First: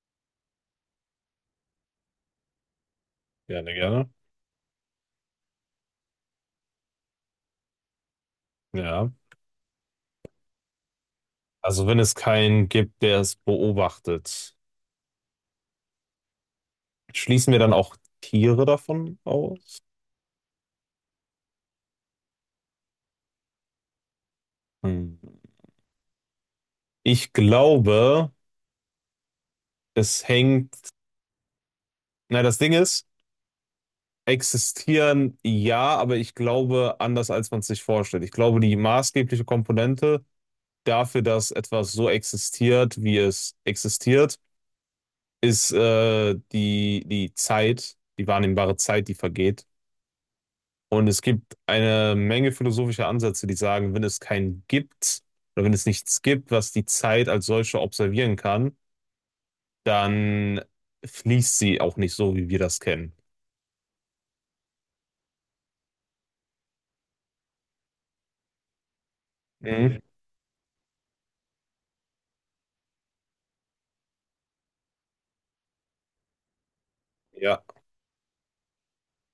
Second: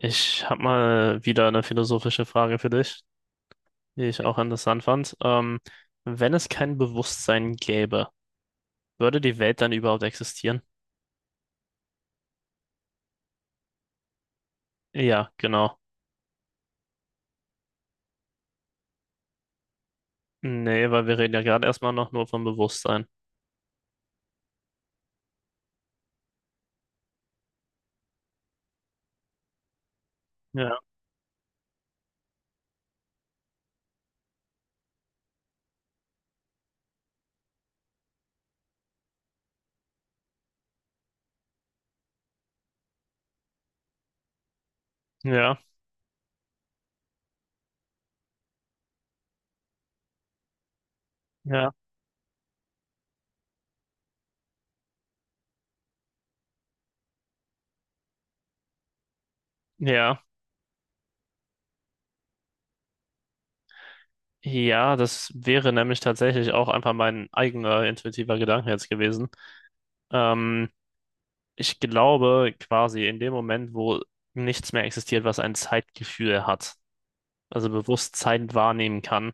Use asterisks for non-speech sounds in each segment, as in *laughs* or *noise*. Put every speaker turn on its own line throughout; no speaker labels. Ich habe mal wieder eine philosophische Frage für dich,
Gerne,
die
gerne.
ich auch interessant fand. Wenn es kein Bewusstsein gäbe,
Ja.
würde die Welt dann überhaupt existieren?
Also wenn es keinen gibt, der es beobachtet,
Ja, genau.
schließen wir dann auch Tiere davon aus?
Nee, weil wir reden ja gerade erstmal noch nur vom Bewusstsein.
Hm. Ich glaube, es
Ja,
hängt. Na, das Ding ist, existieren ja, aber ich glaube anders, als man es sich vorstellt. Ich glaube, die maßgebliche Komponente dafür, dass etwas so existiert, wie es existiert,
ja,
ist die, die Zeit, die wahrnehmbare Zeit, die vergeht. Und es gibt
ja,
eine Menge philosophischer Ansätze, die sagen, wenn es keinen gibt oder wenn es nichts gibt, was die Zeit als solche observieren kann,
ja.
dann fließt sie auch nicht so, wie wir das kennen.
Ja, das wäre nämlich tatsächlich auch einfach mein eigener intuitiver Gedanke jetzt gewesen.
Mhm.
Ähm, Ich glaube quasi in dem Moment, wo nichts mehr existiert, was ein Zeitgefühl hat,
Ja.
also bewusst Zeit wahrnehmen kann,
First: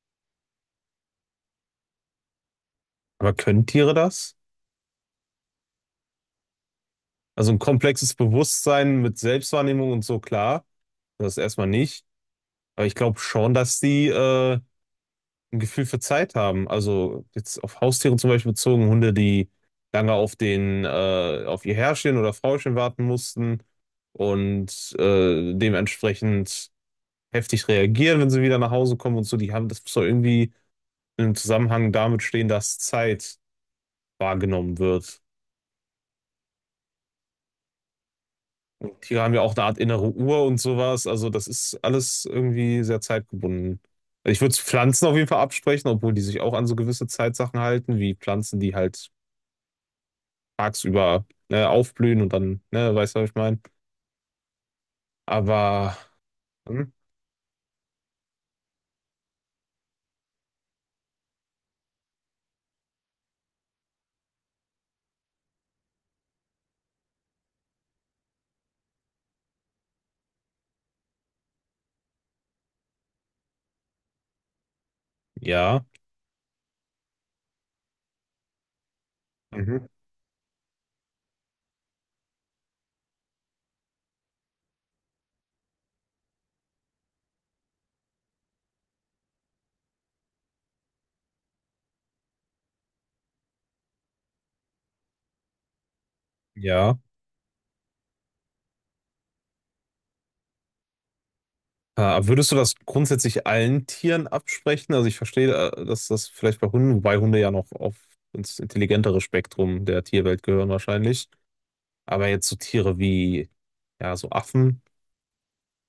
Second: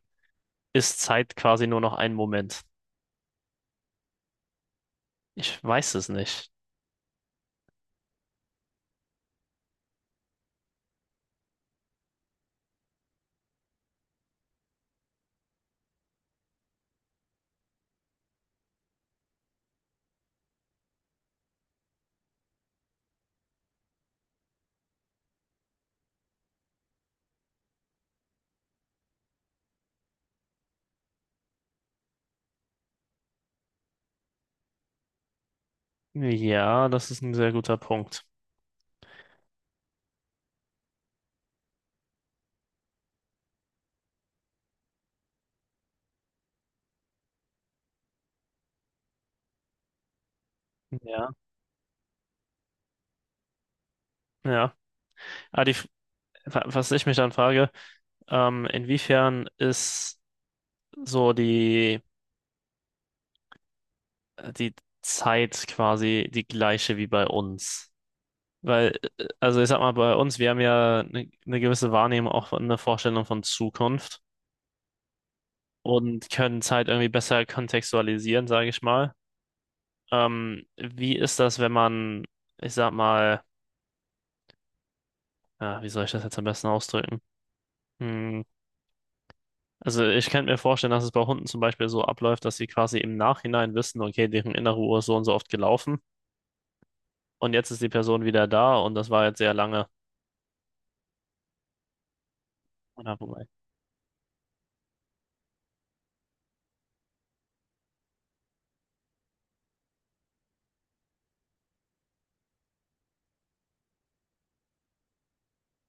ist Zeit quasi nur noch ein Moment?
Aber können Tiere das?
Ich weiß es nicht.
Also ein komplexes Bewusstsein mit Selbstwahrnehmung und so, klar, das erstmal nicht. Aber ich glaube schon, dass die ein Gefühl für Zeit haben. Also jetzt auf Haustiere zum Beispiel bezogen, Hunde, die lange auf den, auf ihr Herrchen oder Frauchen warten mussten und dementsprechend heftig reagieren, wenn sie wieder nach Hause kommen und so, die haben, das muss doch irgendwie in einem Zusammenhang damit stehen, dass Zeit wahrgenommen wird.
Ja, das ist ein sehr guter Punkt.
Tiere haben ja auch eine Art innere Uhr und sowas. Also das ist alles irgendwie sehr zeitgebunden. Also ich würde Pflanzen auf jeden Fall absprechen, obwohl die sich auch an so gewisse Zeitsachen halten, wie Pflanzen, die halt tagsüber
Ja,
ne, aufblühen und dann, ne, weißt du, was ich meine?
ja. Ah, die, F-
Aber
was
hm,
ich mich dann frage: inwiefern ist so die Zeit quasi die gleiche wie bei uns? Weil, also ich sag mal, bei uns, wir haben ja eine gewisse Wahrnehmung, auch eine Vorstellung von Zukunft
ja,
und können Zeit irgendwie besser kontextualisieren, sage ich mal.
Mhm.
Wie ist das, wenn man, ich sag mal, ja, wie soll ich das jetzt am besten ausdrücken? Hm. Also ich könnte mir vorstellen, dass es bei Hunden zum Beispiel so abläuft, dass sie quasi im Nachhinein wissen, okay, deren innere Uhr ist so und so oft gelaufen
Ja.
und jetzt ist die Person wieder da und das war jetzt sehr lange.
Würdest du das
Oder
grundsätzlich
wobei.
allen Tieren absprechen? Also ich verstehe, dass das vielleicht bei Hunden, wobei Hunde ja noch auf ins intelligentere Spektrum der Tierwelt gehören wahrscheinlich. Aber jetzt so Tiere wie, ja, so Affen,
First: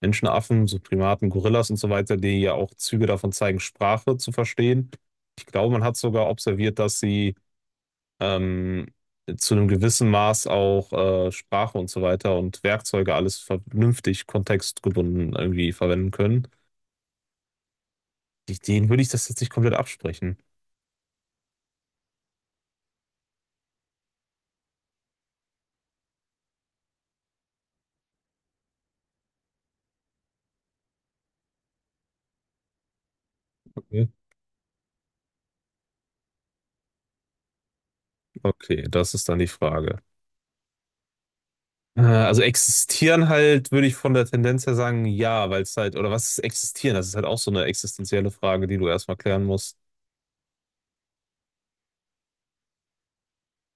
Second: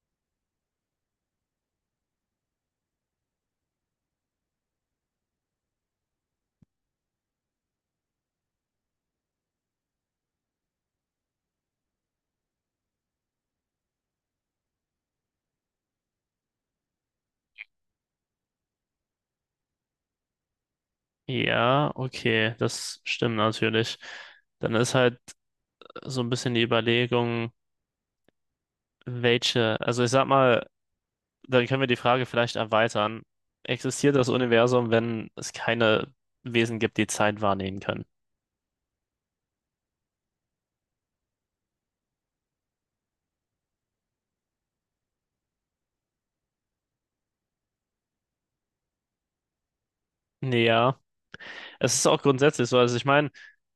Menschenaffen, so Primaten, Gorillas und so weiter, die ja auch Züge davon zeigen, Sprache zu verstehen. Ich glaube, man hat sogar observiert, dass sie ähm, zu einem gewissen Maß auch Sprache und so weiter und Werkzeuge alles vernünftig kontextgebunden irgendwie verwenden können. Denen würde ich das jetzt nicht komplett absprechen.
Ja, okay, das stimmt natürlich. Dann ist halt so ein bisschen die Überlegung, welche, also ich sag mal, dann können wir die Frage vielleicht erweitern.
Okay.
Existiert das Universum, wenn es keine Wesen gibt, die Zeit wahrnehmen können?
Okay, das ist dann die Frage. Also existieren halt, würde ich von der Tendenz her sagen, ja, weil es halt, oder was ist existieren? Das ist halt auch so eine existenzielle Frage, die du erstmal klären musst.
Ja. Es ist auch grundsätzlich so. Also ich meine,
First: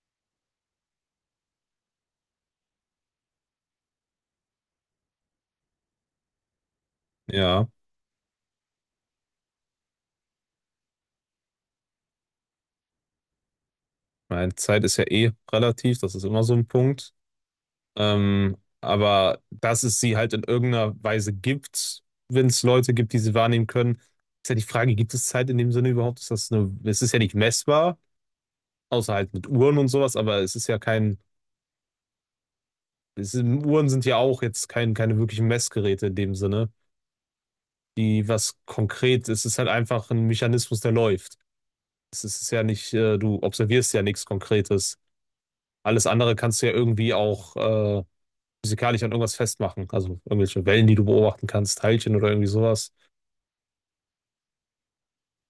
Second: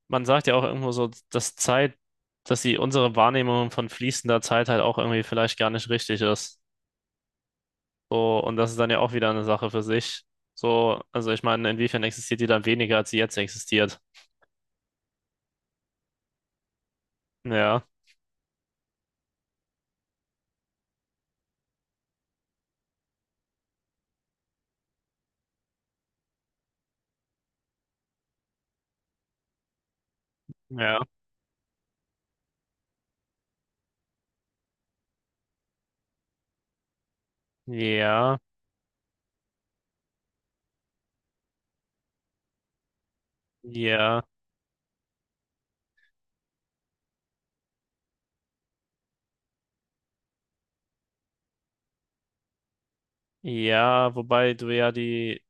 man sagt ja auch irgendwo so, dass Zeit, dass die unsere Wahrnehmung von fließender Zeit halt auch irgendwie vielleicht gar nicht richtig ist.
Ja,
So, und das ist dann ja auch wieder eine Sache für sich. So, also ich meine, inwiefern existiert die dann weniger, als sie jetzt existiert?
meine Zeit ist ja eh relativ, das ist immer so ein Punkt.
Ja,
Aber dass es sie halt in irgendeiner Weise gibt, wenn es Leute gibt, die sie wahrnehmen können, ist ja die Frage, gibt es Zeit in dem Sinne überhaupt? Ist das eine, es ist ja nicht messbar, außer halt mit Uhren und sowas, aber es ist ja
ja,
kein, es sind, Uhren sind ja auch jetzt kein, keine wirklichen Messgeräte in dem Sinne, die
ja,
was konkret, es ist halt einfach ein Mechanismus, der läuft. Es ist ja nicht, du observierst ja
ja,
nichts Konkretes. Alles andere kannst du ja irgendwie auch, physikalisch an irgendwas festmachen. Also irgendwelche Wellen, die du beobachten kannst, Teilchen oder irgendwie sowas.
ja, wobei du ja die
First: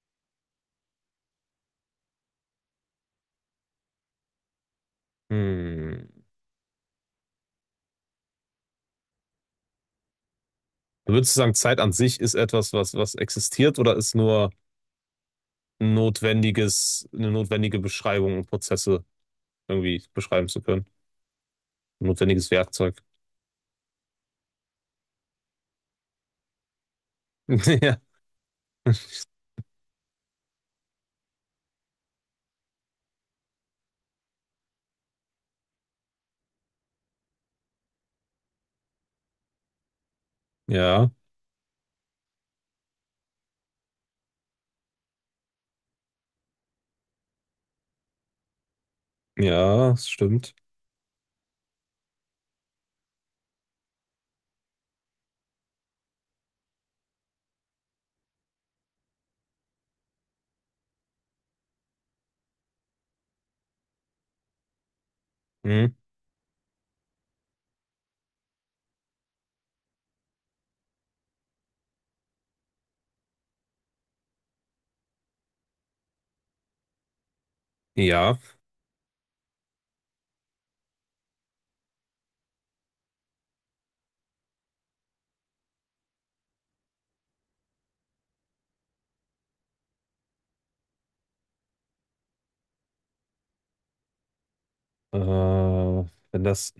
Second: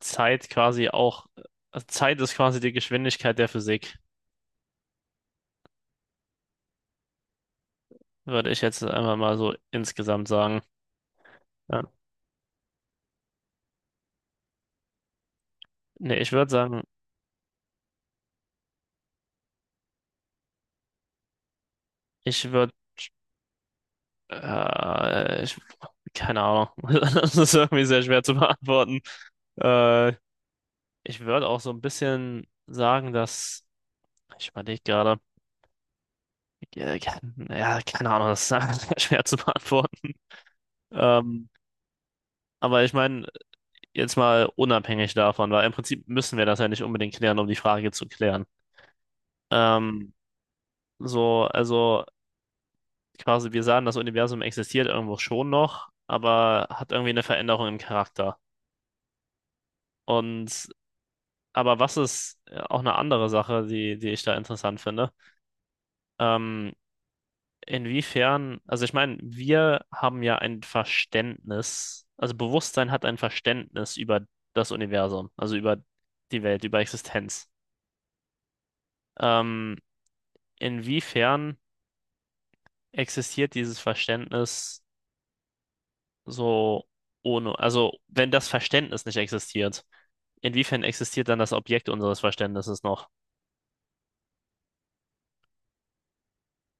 Zeit quasi auch, also Zeit ist quasi die Geschwindigkeit der Physik,
Hm.
würde ich jetzt einfach mal so insgesamt sagen.
Würdest du sagen, Zeit
Ja.
an sich ist etwas, was, was existiert oder ist nur ein
Nee, ich würde sagen,
notwendiges, eine notwendige Beschreibung, um Prozesse irgendwie beschreiben zu können? Ein notwendiges
ich würde
Werkzeug.
Ich, keine Ahnung. *laughs* Das ist
*laughs*
irgendwie
Ja,
sehr schwer zu beantworten. Äh, Ich würde auch so ein bisschen sagen, dass. Ich überlege gerade. Ja, ke- ja, keine Ahnung, das ist einfach *laughs* sehr schwer zu beantworten.
ja,
Ähm, aber ich meine, jetzt mal unabhängig davon, weil im Prinzip müssen wir das ja nicht unbedingt klären, um die Frage zu klären.
ja, das
Ähm,
stimmt.
so, also quasi, wir sagen, das Universum existiert irgendwo schon noch, aber hat irgendwie eine Veränderung im Charakter. Und aber was ist auch eine andere Sache, die ich da interessant finde?
Hm.
Ähm, inwiefern, also ich meine, wir haben ja ein Verständnis, also Bewusstsein hat ein Verständnis über das Universum, also über die Welt, über Existenz.
Ja,
Ähm, inwiefern existiert dieses Verständnis so ohne, also wenn das Verständnis nicht existiert, inwiefern existiert dann das Objekt unseres Verständnisses noch?
wenn das,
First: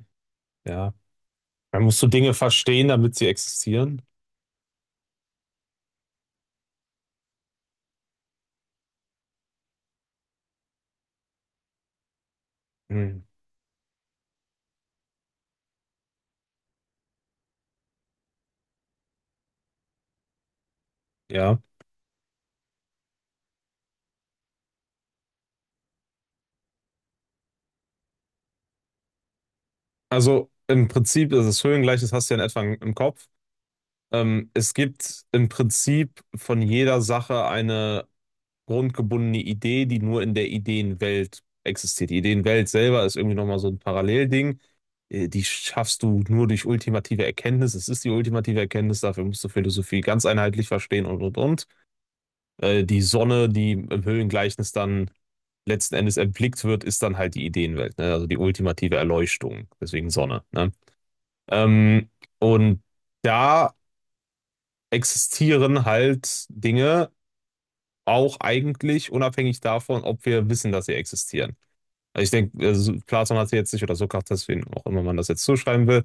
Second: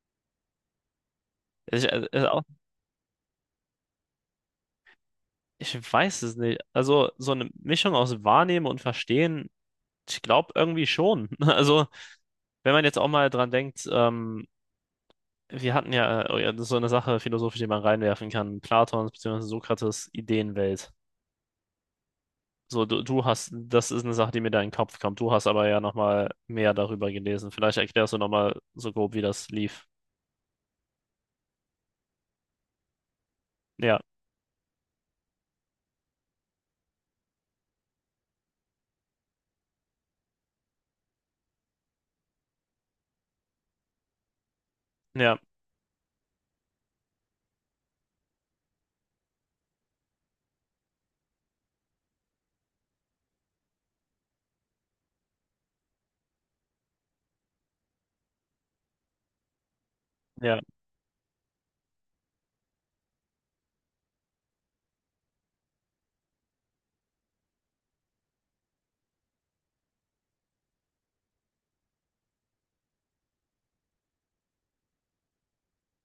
ja, dann
Also Ich,
musst du
äh,
Dinge
äh,
verstehen, damit sie existieren.
Ich weiß es nicht. Also so eine Mischung aus Wahrnehmen und Verstehen, ich glaube irgendwie schon. *laughs* Also wenn man jetzt auch
Hm.
mal dran denkt, wir hatten ja, oh ja, das ist so eine Sache philosophisch, die man reinwerfen kann: Platons bzw. Sokrates Ideenwelt.
Ja,
So, du hast, das ist eine Sache, die mir da in den Kopf kommt. Du hast aber ja nochmal mehr darüber gelesen. Vielleicht erklärst du nochmal so grob, wie das lief.
also im Prinzip ist das Höhengleichnis hast du ja in etwa im Kopf.
Ja,
Es gibt im Prinzip von jeder Sache eine grundgebundene Idee, die nur in der Ideenwelt existiert. Die Ideenwelt selber ist irgendwie nochmal so ein Parallelding.
ja,
Die schaffst du nur durch ultimative Erkenntnis. Es ist die ultimative Erkenntnis, dafür musst du Philosophie ganz einheitlich verstehen und und. Die Sonne, die im Höhlengleichnis dann letzten Endes erblickt wird, ist dann halt die Ideenwelt, ne? Also die ultimative Erleuchtung, deswegen Sonne,
ja,
ne? Ähm, und da existieren halt Dinge auch eigentlich unabhängig davon, ob wir wissen, dass sie existieren. Also ich denke, also Platon hatte jetzt nicht, oder Sokrates, wen auch immer man das jetzt zuschreiben will,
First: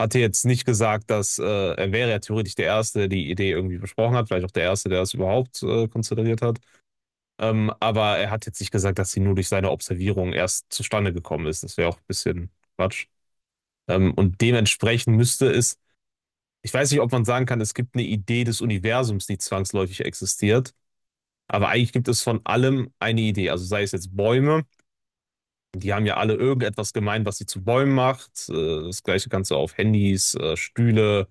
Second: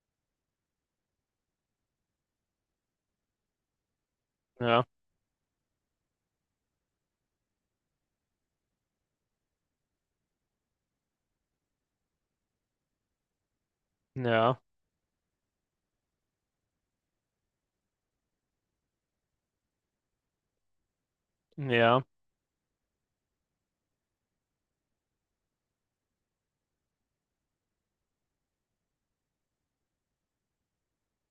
hatte jetzt nicht gesagt, dass er wäre ja theoretisch der Erste, der die Idee irgendwie besprochen hat, vielleicht auch der
ja,
Erste, der das überhaupt konzentriert hat. Aber er hat jetzt nicht gesagt, dass sie nur durch seine Observierung erst zustande gekommen ist. Das wäre auch ein bisschen Quatsch. Und
ja,
dementsprechend müsste es, ich weiß nicht, ob man sagen kann, es gibt eine Idee des Universums, die zwangsläufig existiert. Aber eigentlich
ja,
gibt es von allem eine Idee. Also sei es jetzt Bäume, die haben ja alle irgendetwas gemein, was sie zu Bäumen macht. Das gleiche kannst du auf Handys, Stühle,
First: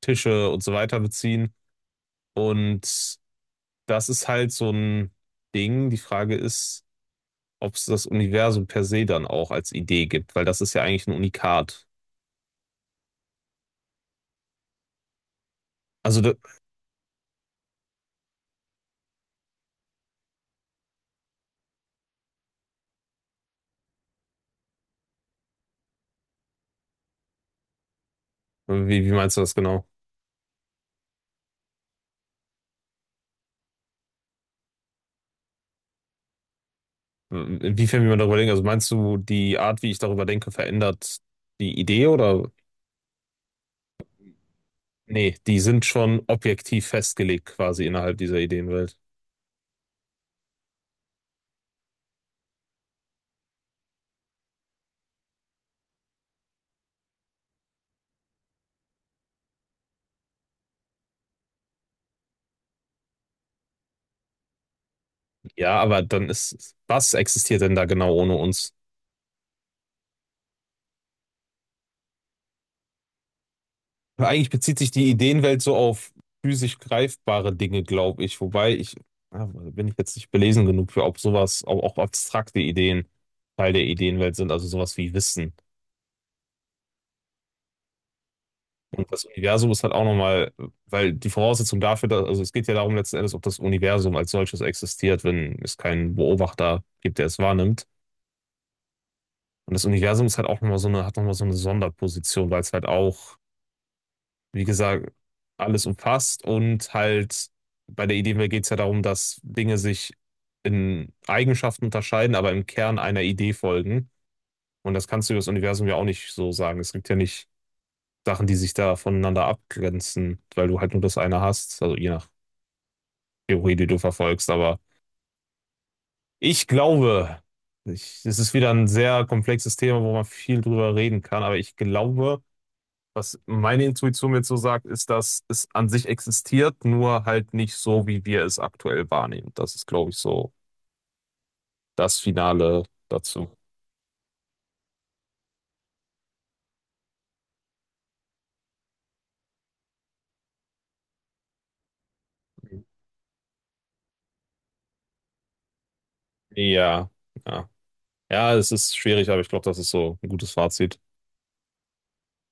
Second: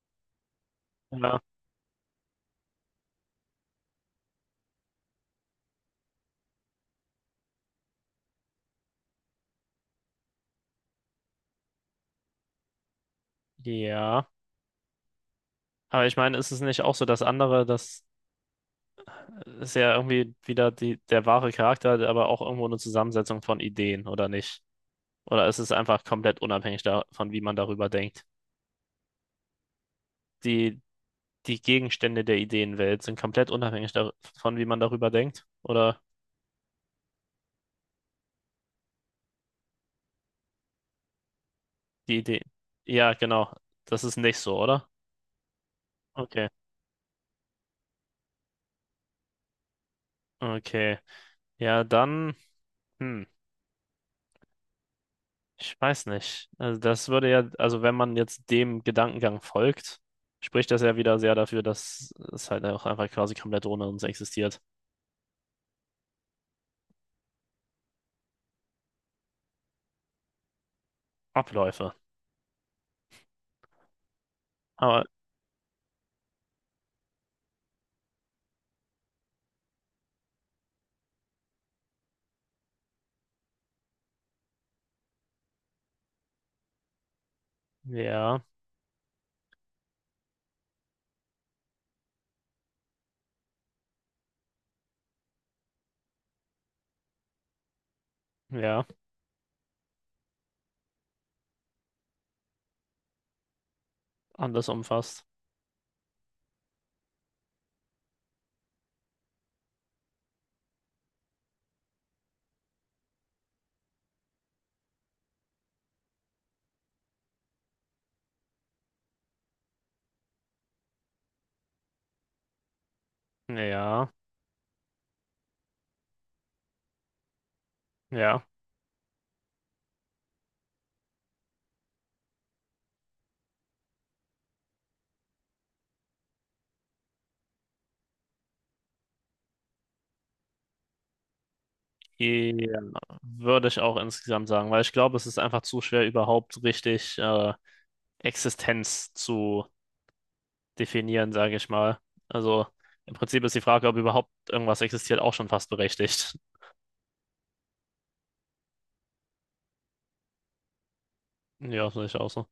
Tische und so weiter
ja,
beziehen. Und das ist halt so ein Ding. Die Frage ist, ob es das Universum per se dann auch als Idee gibt, weil das ist ja eigentlich ein Unikat.
ja. Aber ich
Also
meine, ist es nicht auch so, dass andere das ist ja irgendwie wieder die, der wahre Charakter, aber auch irgendwo eine Zusammensetzung von Ideen, oder nicht? Oder ist es einfach komplett unabhängig davon, wie man darüber denkt?
wie, wie meinst du das genau?
Die, die Gegenstände der Ideenwelt sind komplett unabhängig davon, wie man darüber denkt? Oder
Inwiefern, wie man darüber denkt? Also meinst du, die Art, wie ich darüber denke, verändert die Idee
die Idee?
oder?
Ja, genau. Das ist nicht so, oder?
Nee, die sind schon
Okay.
objektiv festgelegt quasi innerhalb dieser Ideenwelt.
Okay. Ja, dann, hm, ich weiß nicht. Also das würde ja, also wenn man jetzt dem Gedankengang folgt, spricht das ja wieder sehr dafür, dass es halt auch einfach quasi komplett ohne uns existiert.
Ja, aber dann ist, was existiert denn da genau ohne uns?
Abläufe.
Eigentlich bezieht sich
Aber
die Ideenwelt so auf physisch greifbare Dinge, glaube ich. Wobei ich, ah, bin ich jetzt nicht belesen genug für, ob sowas, auch, auch abstrakte Ideen Teil der Ideenwelt sind, also sowas wie Wissen.
ja,
Und das Universum ist halt auch nochmal, weil die Voraussetzung dafür, dass, also es geht ja darum letzten Endes, ob das Universum als solches existiert, wenn es keinen Beobachter gibt, der es wahrnimmt.
ja,
Und das Universum ist halt auch nochmal so eine, hat nochmal so eine Sonderposition, weil es halt auch, wie
anders
gesagt,
umfasst.
alles umfasst und halt bei der Idee geht es ja darum, dass Dinge sich in Eigenschaften unterscheiden, aber im Kern einer Idee folgen. Und das kannst du über das Universum ja auch nicht so sagen. Es gibt ja nicht Sachen, die sich da voneinander abgrenzen, weil du halt nur das eine hast. Also je nach Theorie, die du
Ja,
verfolgst. Aber ich glaube, ich, es
ja.
ist wieder ein sehr komplexes Thema, wo man viel drüber reden kann, aber ich glaube, was meine Intuition mir so sagt, ist, dass es an sich existiert, nur halt nicht so, wie wir es aktuell wahrnehmen. Das ist, glaube ich, so das
Ja,
Finale dazu.
würde ich auch insgesamt sagen, weil ich glaube, es ist einfach zu schwer, überhaupt richtig Existenz zu definieren, sage ich mal. Also im Prinzip ist die Frage, ob überhaupt irgendwas existiert, auch schon fast berechtigt.
Ja, ja. Ja, es ist schwierig, aber ich glaube, das ist so ein gutes Fazit.
Ja, sehe ich auch so.